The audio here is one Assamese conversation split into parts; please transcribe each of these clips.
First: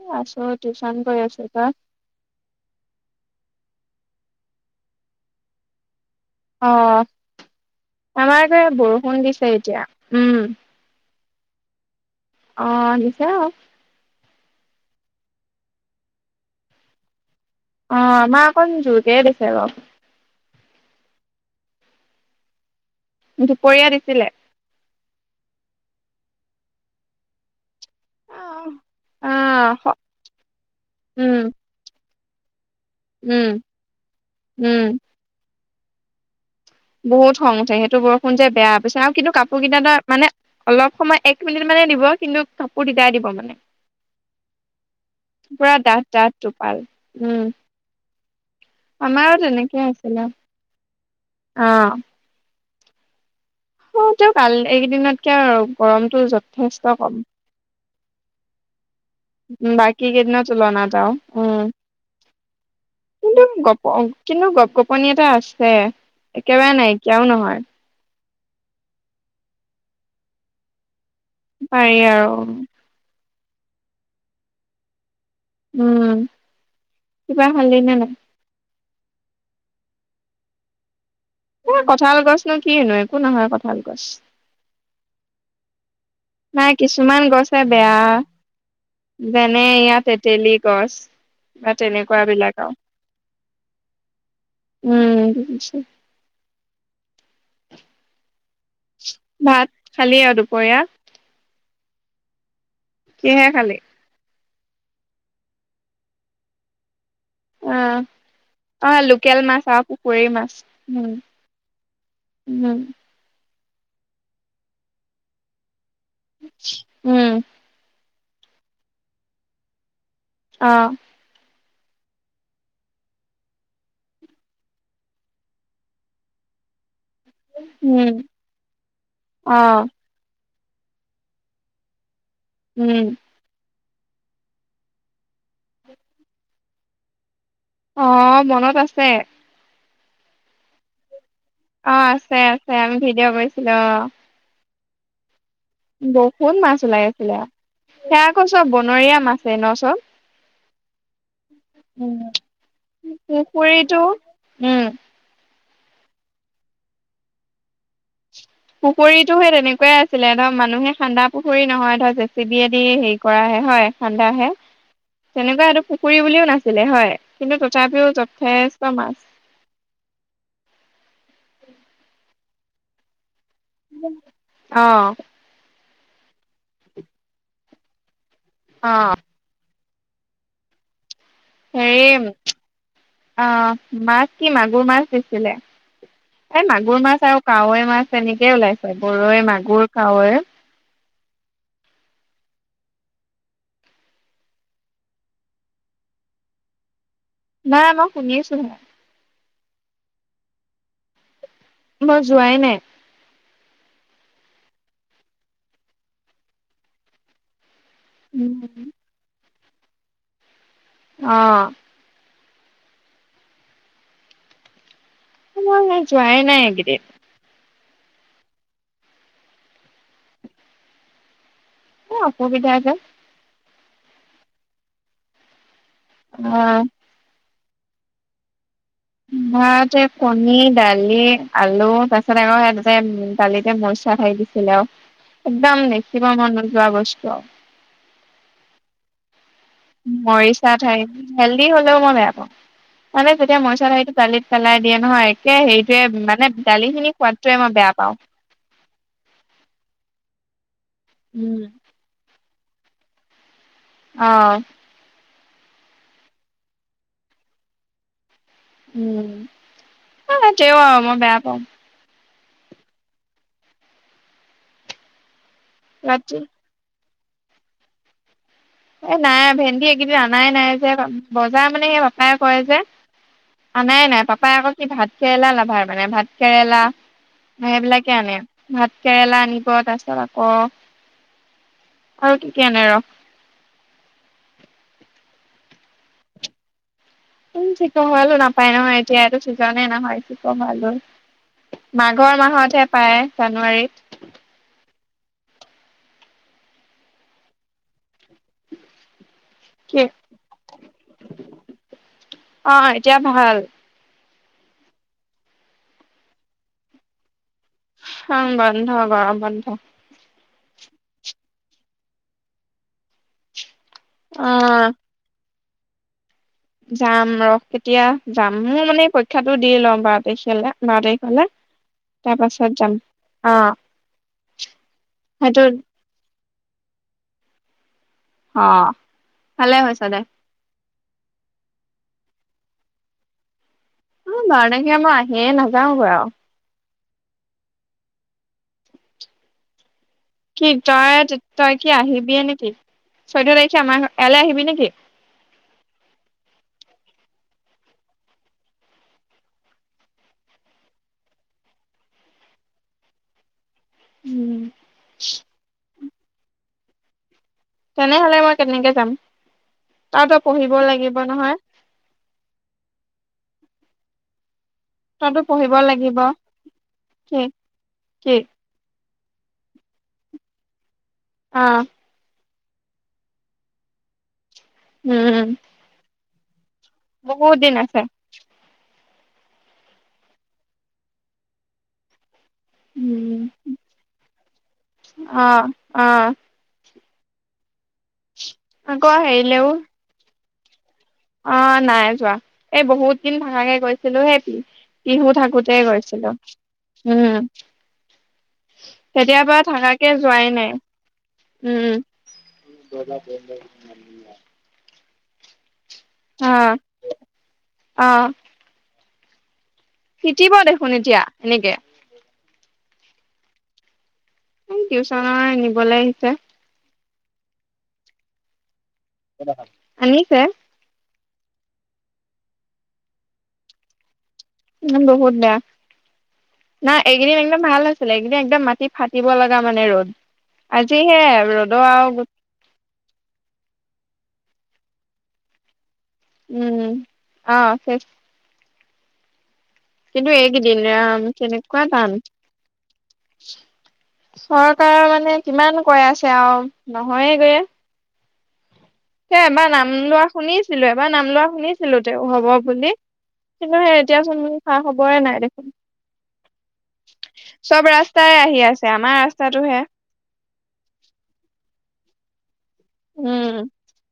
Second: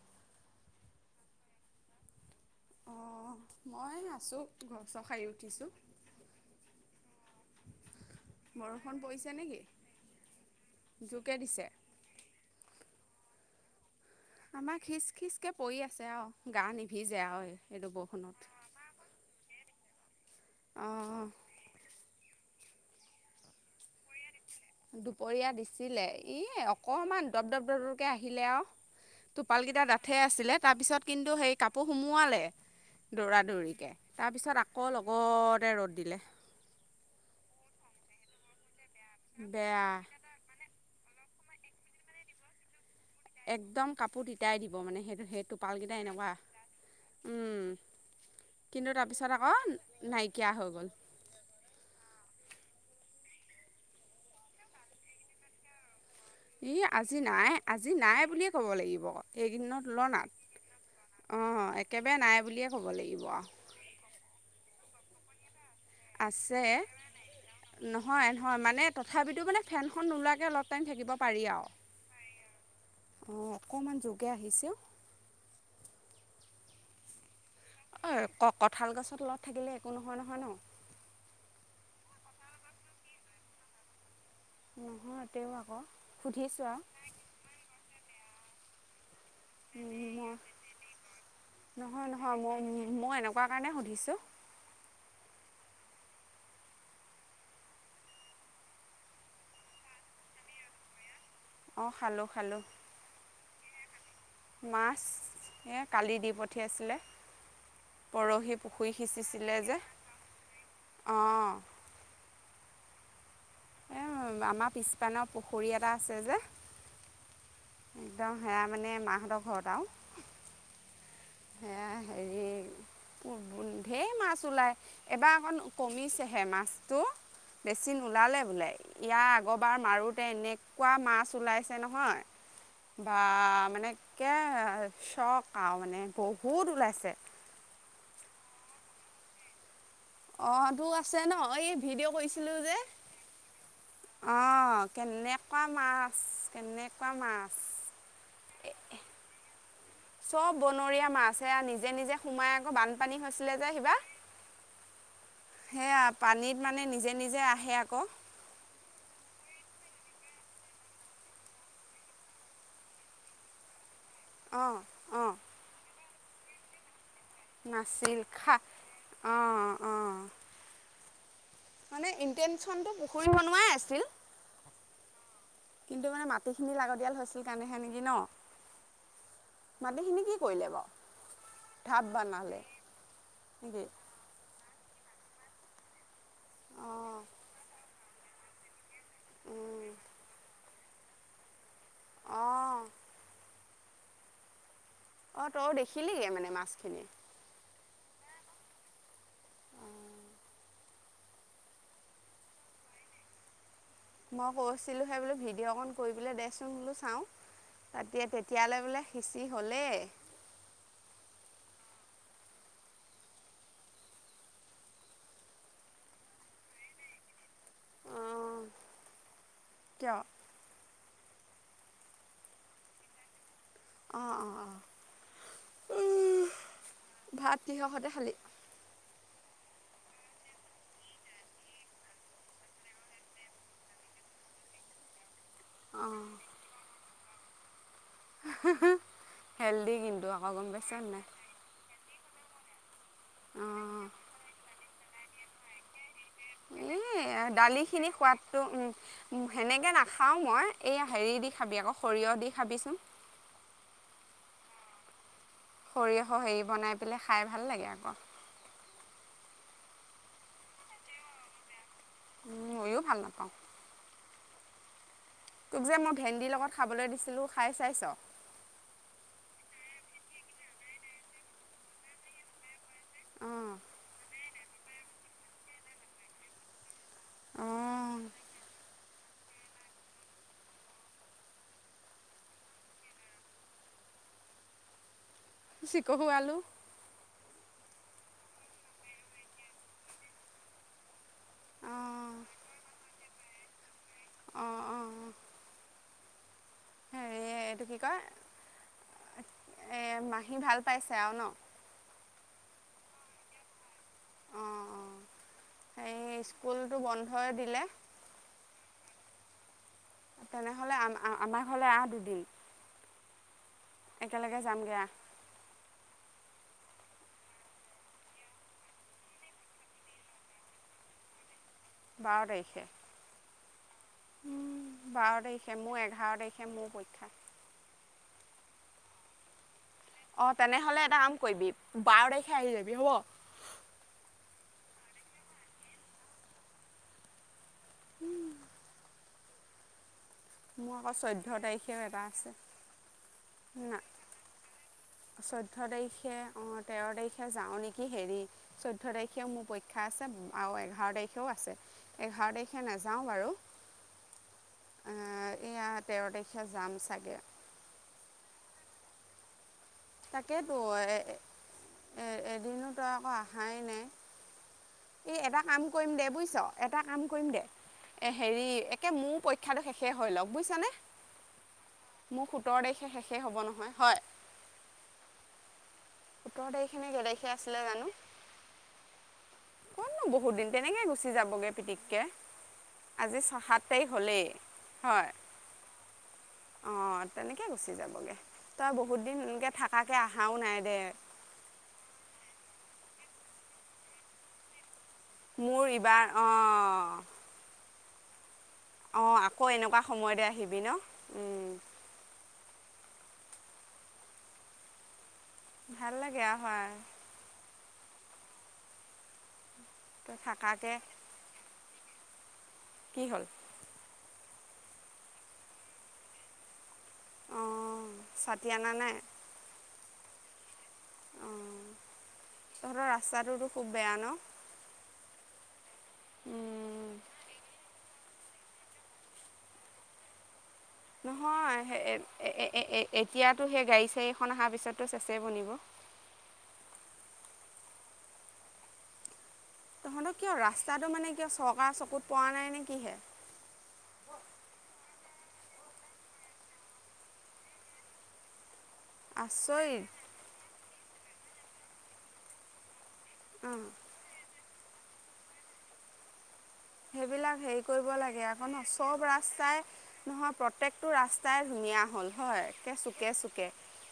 এ আছো টিউছন কৰি আছোঁ, তই? অঁ, মই আছোঁ ঘৰ চৰ শাৰি উঠিছোঁ। অঁ, আমা যে বৰষুণ দিছে এতিয়া, উম। যোৰকে দিছে। অঁ দিছে অ। আমাৰ খিচ খিচকৈ পৰি আছে আও, গা নিভিজে আৰু। এইটো অ বৰষুণত। আমাৰ অকণ জোৰকে দিছে বাও। অঁ। দুপৰীয়া দিছিলে। দুপৰীয়া দিছিলে এ অকমান দপ দপ দপ দ। আহিলে আৰু অ হ টোপালকেইটা ডাঠে আছিলে, তাৰপিছত উম কিন্তু সেই কাপোৰ সুমোৱালে। দৌৰা উম দৌৰিকে তাৰপিছত উম আকৌ লগতে ৰ'দ দিলে। বহুত খং উঠে সেইটো বৰষুণ যে বেয়া, পিছে আৰু কিন্তু কাপোৰ কেইটা বেয়া এটা মানে অলপ সময় এক মিনিট মানে দিব কিন্তু কাপোৰ তিতাই দিব। মানে একদম কাপোৰ তিতাই দিব মানে সেইটো সেই পুৰা ডাঠ টোপালকেইটা ডাঠ এনেকুৱা। টোপাল উম। কিন্তু আমাৰো তাৰপিছত আকৌ নাইকিয়া হৈ গ'ল। অঁ। অ তেওঁ কাল এইকেইদিনতকে আৰু গৰমতটো য এই আজি নাই আজি নাই বুলিয়ে ক'ব লাগিব। উম, এইকেইদিন বাকী তুলনাত কেইদিনৰ তুলনাত আৰু উম অঁ একেবাৰে নাই বুলিয়ে ক'ব লাগিব। কিন্তু গপ কিন্তু গপ গপনি এটা আছে। আছে। একেবাৰে নাইকিয়াও নহয় নহয় নহয় মানে তথাপিতো মানে ফেনখন নোলোৱাকে অলপ টাইম থাকিব পাৰি আও, অঁ অকণমান যোৰকে আহিছে ঔ। উম, কিবা খালি নে অ নাই? ঐ ক কঁঠাল গছৰ লগত থাকিলে একো নহয় নহয় ন? এ কঁঠাল গছনো কি নো একো নহয় কঁঠাল গছ। নহয় তেওঁ আকৌ সুধিছোঁ নাই আও। কিছুমান গছে বেয়া, যেনে আৰু এইয়া মই তেতেলী গছ। বা নহয় তেনেকুৱা নহয় বিলাক মই আৰু মই এনেকুৱা কাৰণে সুধিছোঁ। উম। ভাত খালি আৰু দুপৰীয়া? অঁ অঁ খালোঁ খালোঁ। কিহেৰে খালি? মাছ এই কালি দি পঠিয়াইছিলে। অ পৰহি অ পুখুৰী লোকেল সিঁচিছিলে মাছ যে, আৰু পুখুৰীৰ মাছ উম অঁহ। উম এ আমাৰ পিছপানৰ পুখুৰী এটা আছে যে। উম। একদম সেয়া মানে মাহঁতৰ ঘৰত আও। অ। সেয়া হেৰি ধেৰ মাছ ওলায় এটা অকণ কমিছেহে মাছটো। বেছি উম নোলালে বোলে [inaudible] লাই ইয়া অ আগৰবাৰ মাৰো এনেকুৱা মাছ ওলাইছে নহয় উম বা মানে একে চখ খাওঁ মানে বহুত ওলাইছে। অ মনত আছে, অ টো আছে ন এই অ ভিডিঅ' আছে কৰিছিলো আছে যে, আমি ভিডিঅ' কৰিছিলো অ অঁ কেনেকুৱা মাছ, বহুত মাছ ওলাই কেনেকুৱা আছিলে মাছ। সেয়া আকৌ সব বনৰীয়া মাছে ন চপ সব বনৰীয়া মাছে এয়া নিজ নিজে নিজে উম সোমাই আকৌ বানপানী হৈছিলে যে সেইবা পুখুৰীটো উম সেয়া পানীত মানে নিজে নিজে আহে আকৌ, পুখুৰীটো সেই তেনেকুৱাই আছিলে ধৰ মানুহে খান্দা পুখুৰী নহয় ধৰ জে চি বিয়ে দি হেৰি কৰাহে হয়। ঠাণ্ডাহে, অঁ অঁ তেনেকুৱা এইটো পুখুৰী বুলিও নাছিলে হয় কিন্তু তথাপিও নাছিল খা যথেষ্ট মাছ অঁ অঁ মানে ইনটেনচন টো পুখুৰীব নোৱাৰে [unintelligible] আহ [inaudible] কিন্তু মানে মাটিখিনি লাগতিয়াল হৈছিল কাৰণেহে নেকি ন অ মাটিখিনি কি কৰিলে বাৰু হেৰি ঢাপ বনালে অ নেকি মাছ কি মাগুৰ মাছ দিছিলে এই মাগুৰ মাছ অঁ আৰু কাৱৈ মাছ এনেকেই ওলাইছিল গৰৈ উম, মাগুৰ কাৱৈ অঁ অঁ তই দেখিলিগৈ মানে মাছখিনি নাই মই শুনি আছো অঁ [inaudible] মই যোৱাই নাই [inaudible] মই কৈছিলোঁহে বোলো ভিডিঅ' অকণ কৰি পেলাই দেচোন বোলো চাওঁ তা তেতিয়ালৈ বোলে সিঁচি হ'লেই অ মই নাই জোয়াই নাই এই গিদিন অ কিয় অ অসুবিধা যে অ অ অ উম অ ভাত কৃহকতে খালি ভাত এ কণী দালি আলু তাৰ পিছত আকৌ সতে দালিতে মচ খাই দিছিলে আৰু অঁ একদম [inaudible] নোযোৱা বস্তু [unintelligible] হেল্ডি কিন্তু আকৌ গম মৰিচা পাইছা ঠাৰি নে নাই হেল্ডি হলেও মই বেয়া পাওঁ মানে যেতিয়া অঁ মইচাহিটো দালিত পেলাই দিয়ে নহয় একে হেৰিটোৱে মানে দালিখিনি সোৱাদতোৱে মই বেয়া পাওঁ তো সেনেকৈ নাখাওঁ মই এই হেৰি দি উম খাবি আকৌ সৰিয়হ দি খাবিচোন অ, সৰিয়হ হেৰি বনাই পেলাই, খাই ভাল লাগে আকৌ। উম, তেওঁ আৰু মই বেয়া পাওঁ। উম, ময়ো ভাল নাপাওঁ। তোক যে মই ৰাতি ভেন্দিৰ লগত খাবলৈ দিছিলোঁ, খাই চাইছ? এই নাই, ভেন্দি এইকেইদিন অনাই নাই যে, বজাৰ মানে সেই পাপাই কৰে যে। অঁ আনাই, নাই, পাপাই আকৌ, কি ভাত কেৰেলা, লাভাৰ মানে, ভাত কেৰেলা। সেইবিলাকে অঁ আনে। ভাত কেৰেলা আনিব, তাৰ পিছত আকৌ আৰু কি কি আনে ৰহ। চিকহু আলু। উম, চিকহু আলু নাপায় নহয়, এতিয়া ছিজনে নহয়, চিকহু আলু। অঁ মাঘৰ মাহতহে পায়, জানুৱাৰীত। অ, অ, অ, হেৰি এইটো কি কয়, কি এই মাহী ভাল পাইছে আৰু ন। অ, এতিয়া ভাল। অ, অ, হে, স্কুলটো বন্ধই দিলে। হ, বন্ধ গৰম বন্ধ। তেনেহ'লে আ-আমাৰ ঘৰলে, আঠ দিন, অ একেলগে যামগে আহ। যাম ৰস কেতিয়া যাম, মোৰ মানে পৰীক্ষাটো দি লওঁ বাৰ তাৰিখে, বাৰ তাৰিখলে। বাৰ তাৰিখে তাৰপাছত যাম। অহ, বাৰ তাৰিখে, মোৰ এঘাৰ তাৰিখে, মোৰ পৰীক্ষা। অ, ভালে হৈছে দে। অ, তেনেহ'লে এটা কাম কৰিবি, বাৰ তাৰিখে আহি যাবি হ'ব। ই, বাৰ তাৰিখে আহিয়ে, মই নাযাওঁ গৈ আৰু। কি মোৰ আকৌ তই, চৈধ্য তই কি তাৰিখেও এটা আহিবি আছে নেকি, চৈধ্য তাৰিখে না আমাৰ ইয়ালৈ আহিবি নেকি? চৈধ্য তাৰিখে, অ, তেৰ তাৰিখে যাওঁ নেকি, হেৰি চৈধ্য তাৰিখেও মোৰ পৰীক্ষা আছে, আৰু এঘাৰ তাৰিখেও আছে। এঘাৰ তাৰিখে, নাযাওঁ বাৰু। উম, এয়া তেৰ, তাৰিখে যাম চাগৈ। তেনেহ'লে মই কেনেকে যাম, তাৰ পৰা তই পঢ়িব লাগিব তাকেতো নহয়। এদিনো, তই আকৌ আহাই নাই। তইতো এই এটা পঢ়িব কাম কৰিম লাগিব দে বুজিছ, এটা কাম কি কৰিম দে, এ কি হেৰি তাকে, মোৰ পৰীক্ষাতটো শেষে হৈ লওকঁ বুজিছানে। অ, মোৰ সোতৰ তাৰিখে শেষেই হ'ব নহয়, হয়। উম, সোতৰ তাৰিখে‌ নে কেই তাৰিখে বহুত দিন আছিলে, আছে জানোঁ। [inaudible] নো, বহুত দিন তেনেকে গুচি যাবগৈ পিতিককে। আজি উম ছ, সাত তাৰিখ হ'লেই, হয়। অ অ অ, তেনেকে গুচি যাবগৈ। তই আকৌ বহুত দিন হেৰিলেও এনেকে থাকাকে অহাও নাই দে। অ, নাই যোৱা, এই বহুত দিন থকাকে গৈছিলো হে পিহু থাকোতে মোৰ ইবাৰ গৈছিলো, অঁ উম, অঁ তেতিয়াৰ পৰা আকৌ এনেকুৱা থাকাকে সময়তে যোৱাই নাই। আহিবি ন উম, [unintelligible] ভাল লাগে আৰু হয়। অঁ। তই তিতিব দেখোন থাকাকৈ এতিয়া এনেকে। কি হ'ল? টিউচনৰ নিবলে আহিছে। অঁ ছাতি আনা নাই? আনিছে। অঁ তহঁতৰ ৰাস্তাটোতো খুব বেয়া ন? উম বহুত বেয়া। নাই এইকেদিন একদম ভাল হৈছিলে এইকেদিন একদম মাটি ফাটিব লগা মানে ৰ'দ। আজিহে ৰ'দৰ আৰু এই এই এতিয়াতো সেই গাড়ী চাড়ী এখন অহাৰ পিছততো চেচেই বনিব। উম' অ চেছ। কিন্তু তহঁতৰ কিয় এইকেইদিন ৰাস্তাটো ৰাম মানে কিয় কেনেকুৱা চৰকাৰৰ টান। চকুত পৰা নাই নে কিহে? চৰকাৰৰে মানে কিমান কৈ আছে আৰু নহয়ে গৈয়ে। সেই এবাৰ নাম আচৰিত লোৱা শুনিছিলোঁ। এবাৰ নাম লোৱা শুনিছিলোঁ তে হব বুলি অঁ কিন্তু সেই এতিয়াচোন কোনো খা খবৰেই নাই দেখোন। সেইবিলাক হেৰি চব কৰিব ৰাস্তাই লাগে আহি আক ন আছে আমাৰ চব ৰাস্তাই ৰাস্তাটোহে নহয় প্ৰত্যেকটো ৰাস্তাই ধুনীয়া হ'ল হয় চুকে উম চুকে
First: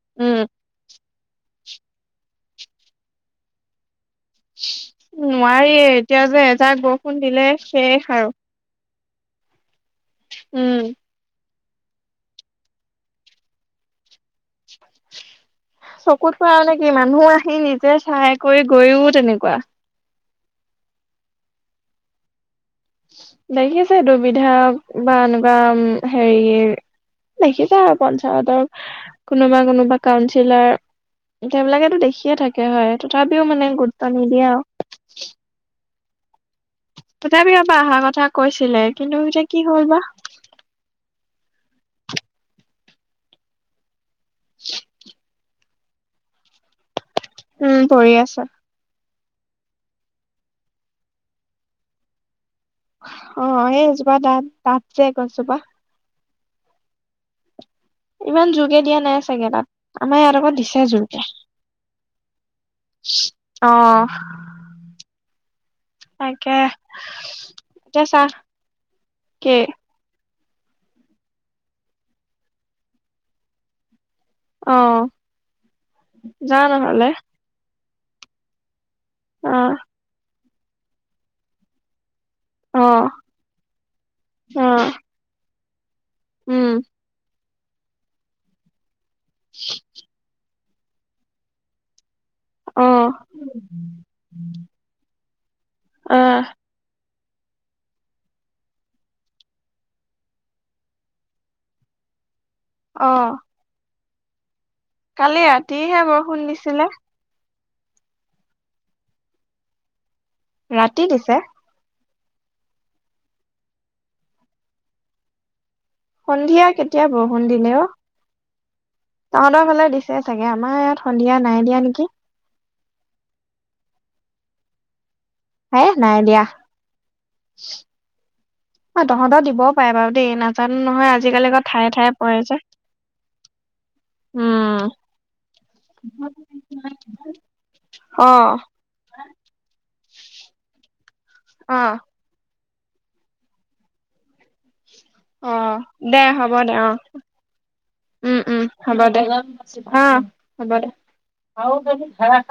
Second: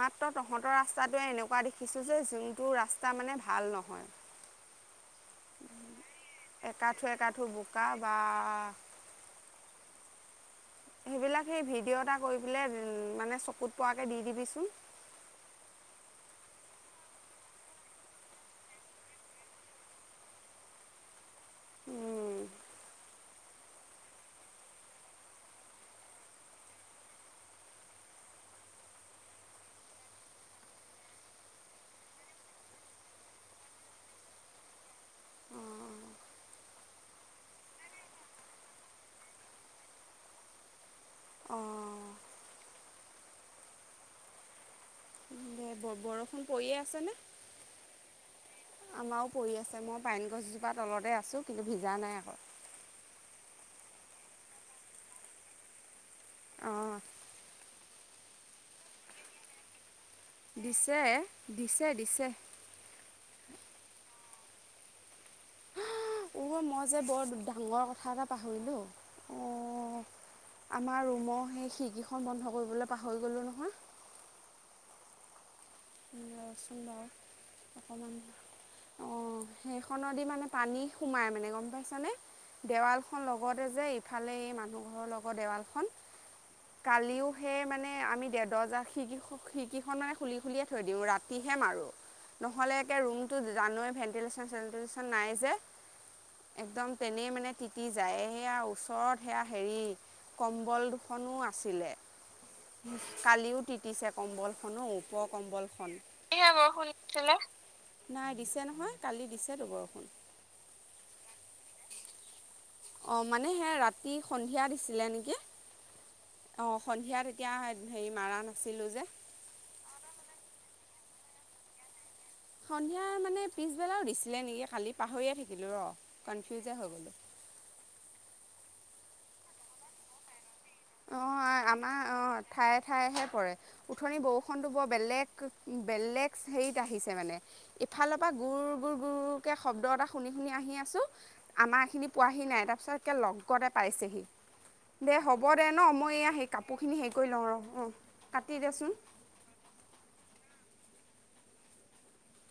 মাত্ৰ তহঁতৰ উম তহঁতৰ ৰাস্তাটোৱে এনেকুৱা দেখিছোঁ যে যোনটো ৰাস্তা মানে ভাল নহয়। নোৱাৰিয়েই এতিয়া যে এজাক বৰষুণ দিলে শেষ আৰু। অঁ। উম। সেইবিলাক সেই ভিডিঅ' এটা কৰি পেলাই মানে চকুত পৰাকৈ দি দিবিচোন। চকুত পৰা মানে কি মানুহ আহি নিজে চাই কৰি গৈও তেনেকুৱা। উম। দেখিছে এইটো বিধায়ক বা এনেকুৱা হেৰিয়ে দেখিছে আৰু পঞ্চায়তৰ কোনোবা কোনোবা কাউঞ্চিলাৰ। নেতা বিলাকে ত দেখিয়ে থাকে হয় তথাপিও মানে গুৰুত্ব নিদিয়ে আৰু। তথাপিও এবাৰ অহা কথা কৈছিলে কিন্তু এতিয়া কি হল বা। অঁ। অঁ [inaudible] এ ব বৰষুণ পৰিয়ে আছে নে? উম পৰি আছে। আমাৰো পৰি আছে মই পাইন গছজোপাৰ তলতে আছোঁ কিন্তু ভিজা নাই অকল। অ এই এইজোপা ডাঠ ডাঠ যে গছজোপা। অঁ ইমান জোৰকে দিয়া নাই চাগে তাত আমাৰ ইয়াত আকৈ দিছে জোৰকে। দিছে দিছে অ। তাকে অঁ মই যে বৰ ডাঙৰ এতিয়া কথা এটা চাহ পাহৰিলোঁ অঁ কি অ। আমাৰ ৰুমৰ সেই খিৰিকীখন বন্ধ কৰিবলৈ পাহৰি গ'লোঁ নহয়। অ যা ৰচোন বাৰু নহলে। [inaudible] অ। খনদি মানে পানী সোমাই মানে গম পাইছা নে। অ দেৱালখন লগতে যে ইফালে এই অ মানুহঘৰৰ লগত দেৱালখন উম কালিও সেই মানে আমি দে দৰ্জা-খিৰিকী খিৰিকীখন মানে খুলি খুলিয়ে থৈ দিওঁ, ৰাতিহে মাৰো। নহ'লে অ একে ৰুমটো জানৱে ভেণ্টিলেশ্যন চেণ্টিলেশ্যন নাই যে আহ একদম। তেনেই মানে তিতি যায় সেয়া ওচৰত সেয়া হেৰি কম্বল দুখনো আছিলে। অ কালিও তিতিছে কম্বল খনো ও ওপৰৰ কালি কম্বল খন। ৰাতিহে বৰষুণ এয়া দিছিলে বৰষুণ কেলে নাই দিছে নহয় কালি দিছেটো বৰষুণ। ৰাতি দিছে। অ' মানে সে ৰাতি সন্ধিয়া দিছিলে নেকি। সন্ধিয়া অ' কেতিয়া সন্ধিয়া বৰষুণ তেতিয়া দিলে অ হেৰি মাৰা নাছিলো যে। তহঁতৰ ফালে দিছে চাগে। আমাৰ ইয়াত সন্ধিয়া নাই দিয়া নেকি। সন্ধিয়া মানে পিছবেলাও দিছিলে নেকি, কালি পাহৰিয়ে থাকিলোঁ হে ৰ! নাই দিয়া কনফিউজে হৈ গ'লোঁ। অ' তহঁতৰ দিবও পাৰে বাৰু দেই। নাজানো নহয় আজিকালি অঁ আকৌ ঠায়ে আমাৰ ঠায়ে পৰে অ' যে ঠায়ে ঠায়েহে পৰে। উঠনি বৰষুণটো উম বৰ বেলেগ বেলেগ হেৰিত আহিছে মানে ইফালৰ পৰা অ গুৰ গুৰকে শব্দ এটা শুনি আহি আছো, অ আমাৰ এইখিনি পোৱাহি নাই তাৰপিছত লগতে পাইছেহি। দে হ 'ব অ দে ন মই দে এইয়া সেই হ'ব দে অ কাপোৰখিনি হেৰি কৰি লওঁ ৰ! অঁ উম উম কাটি দেচোন। [unintelligible] অ' হ'ব দে।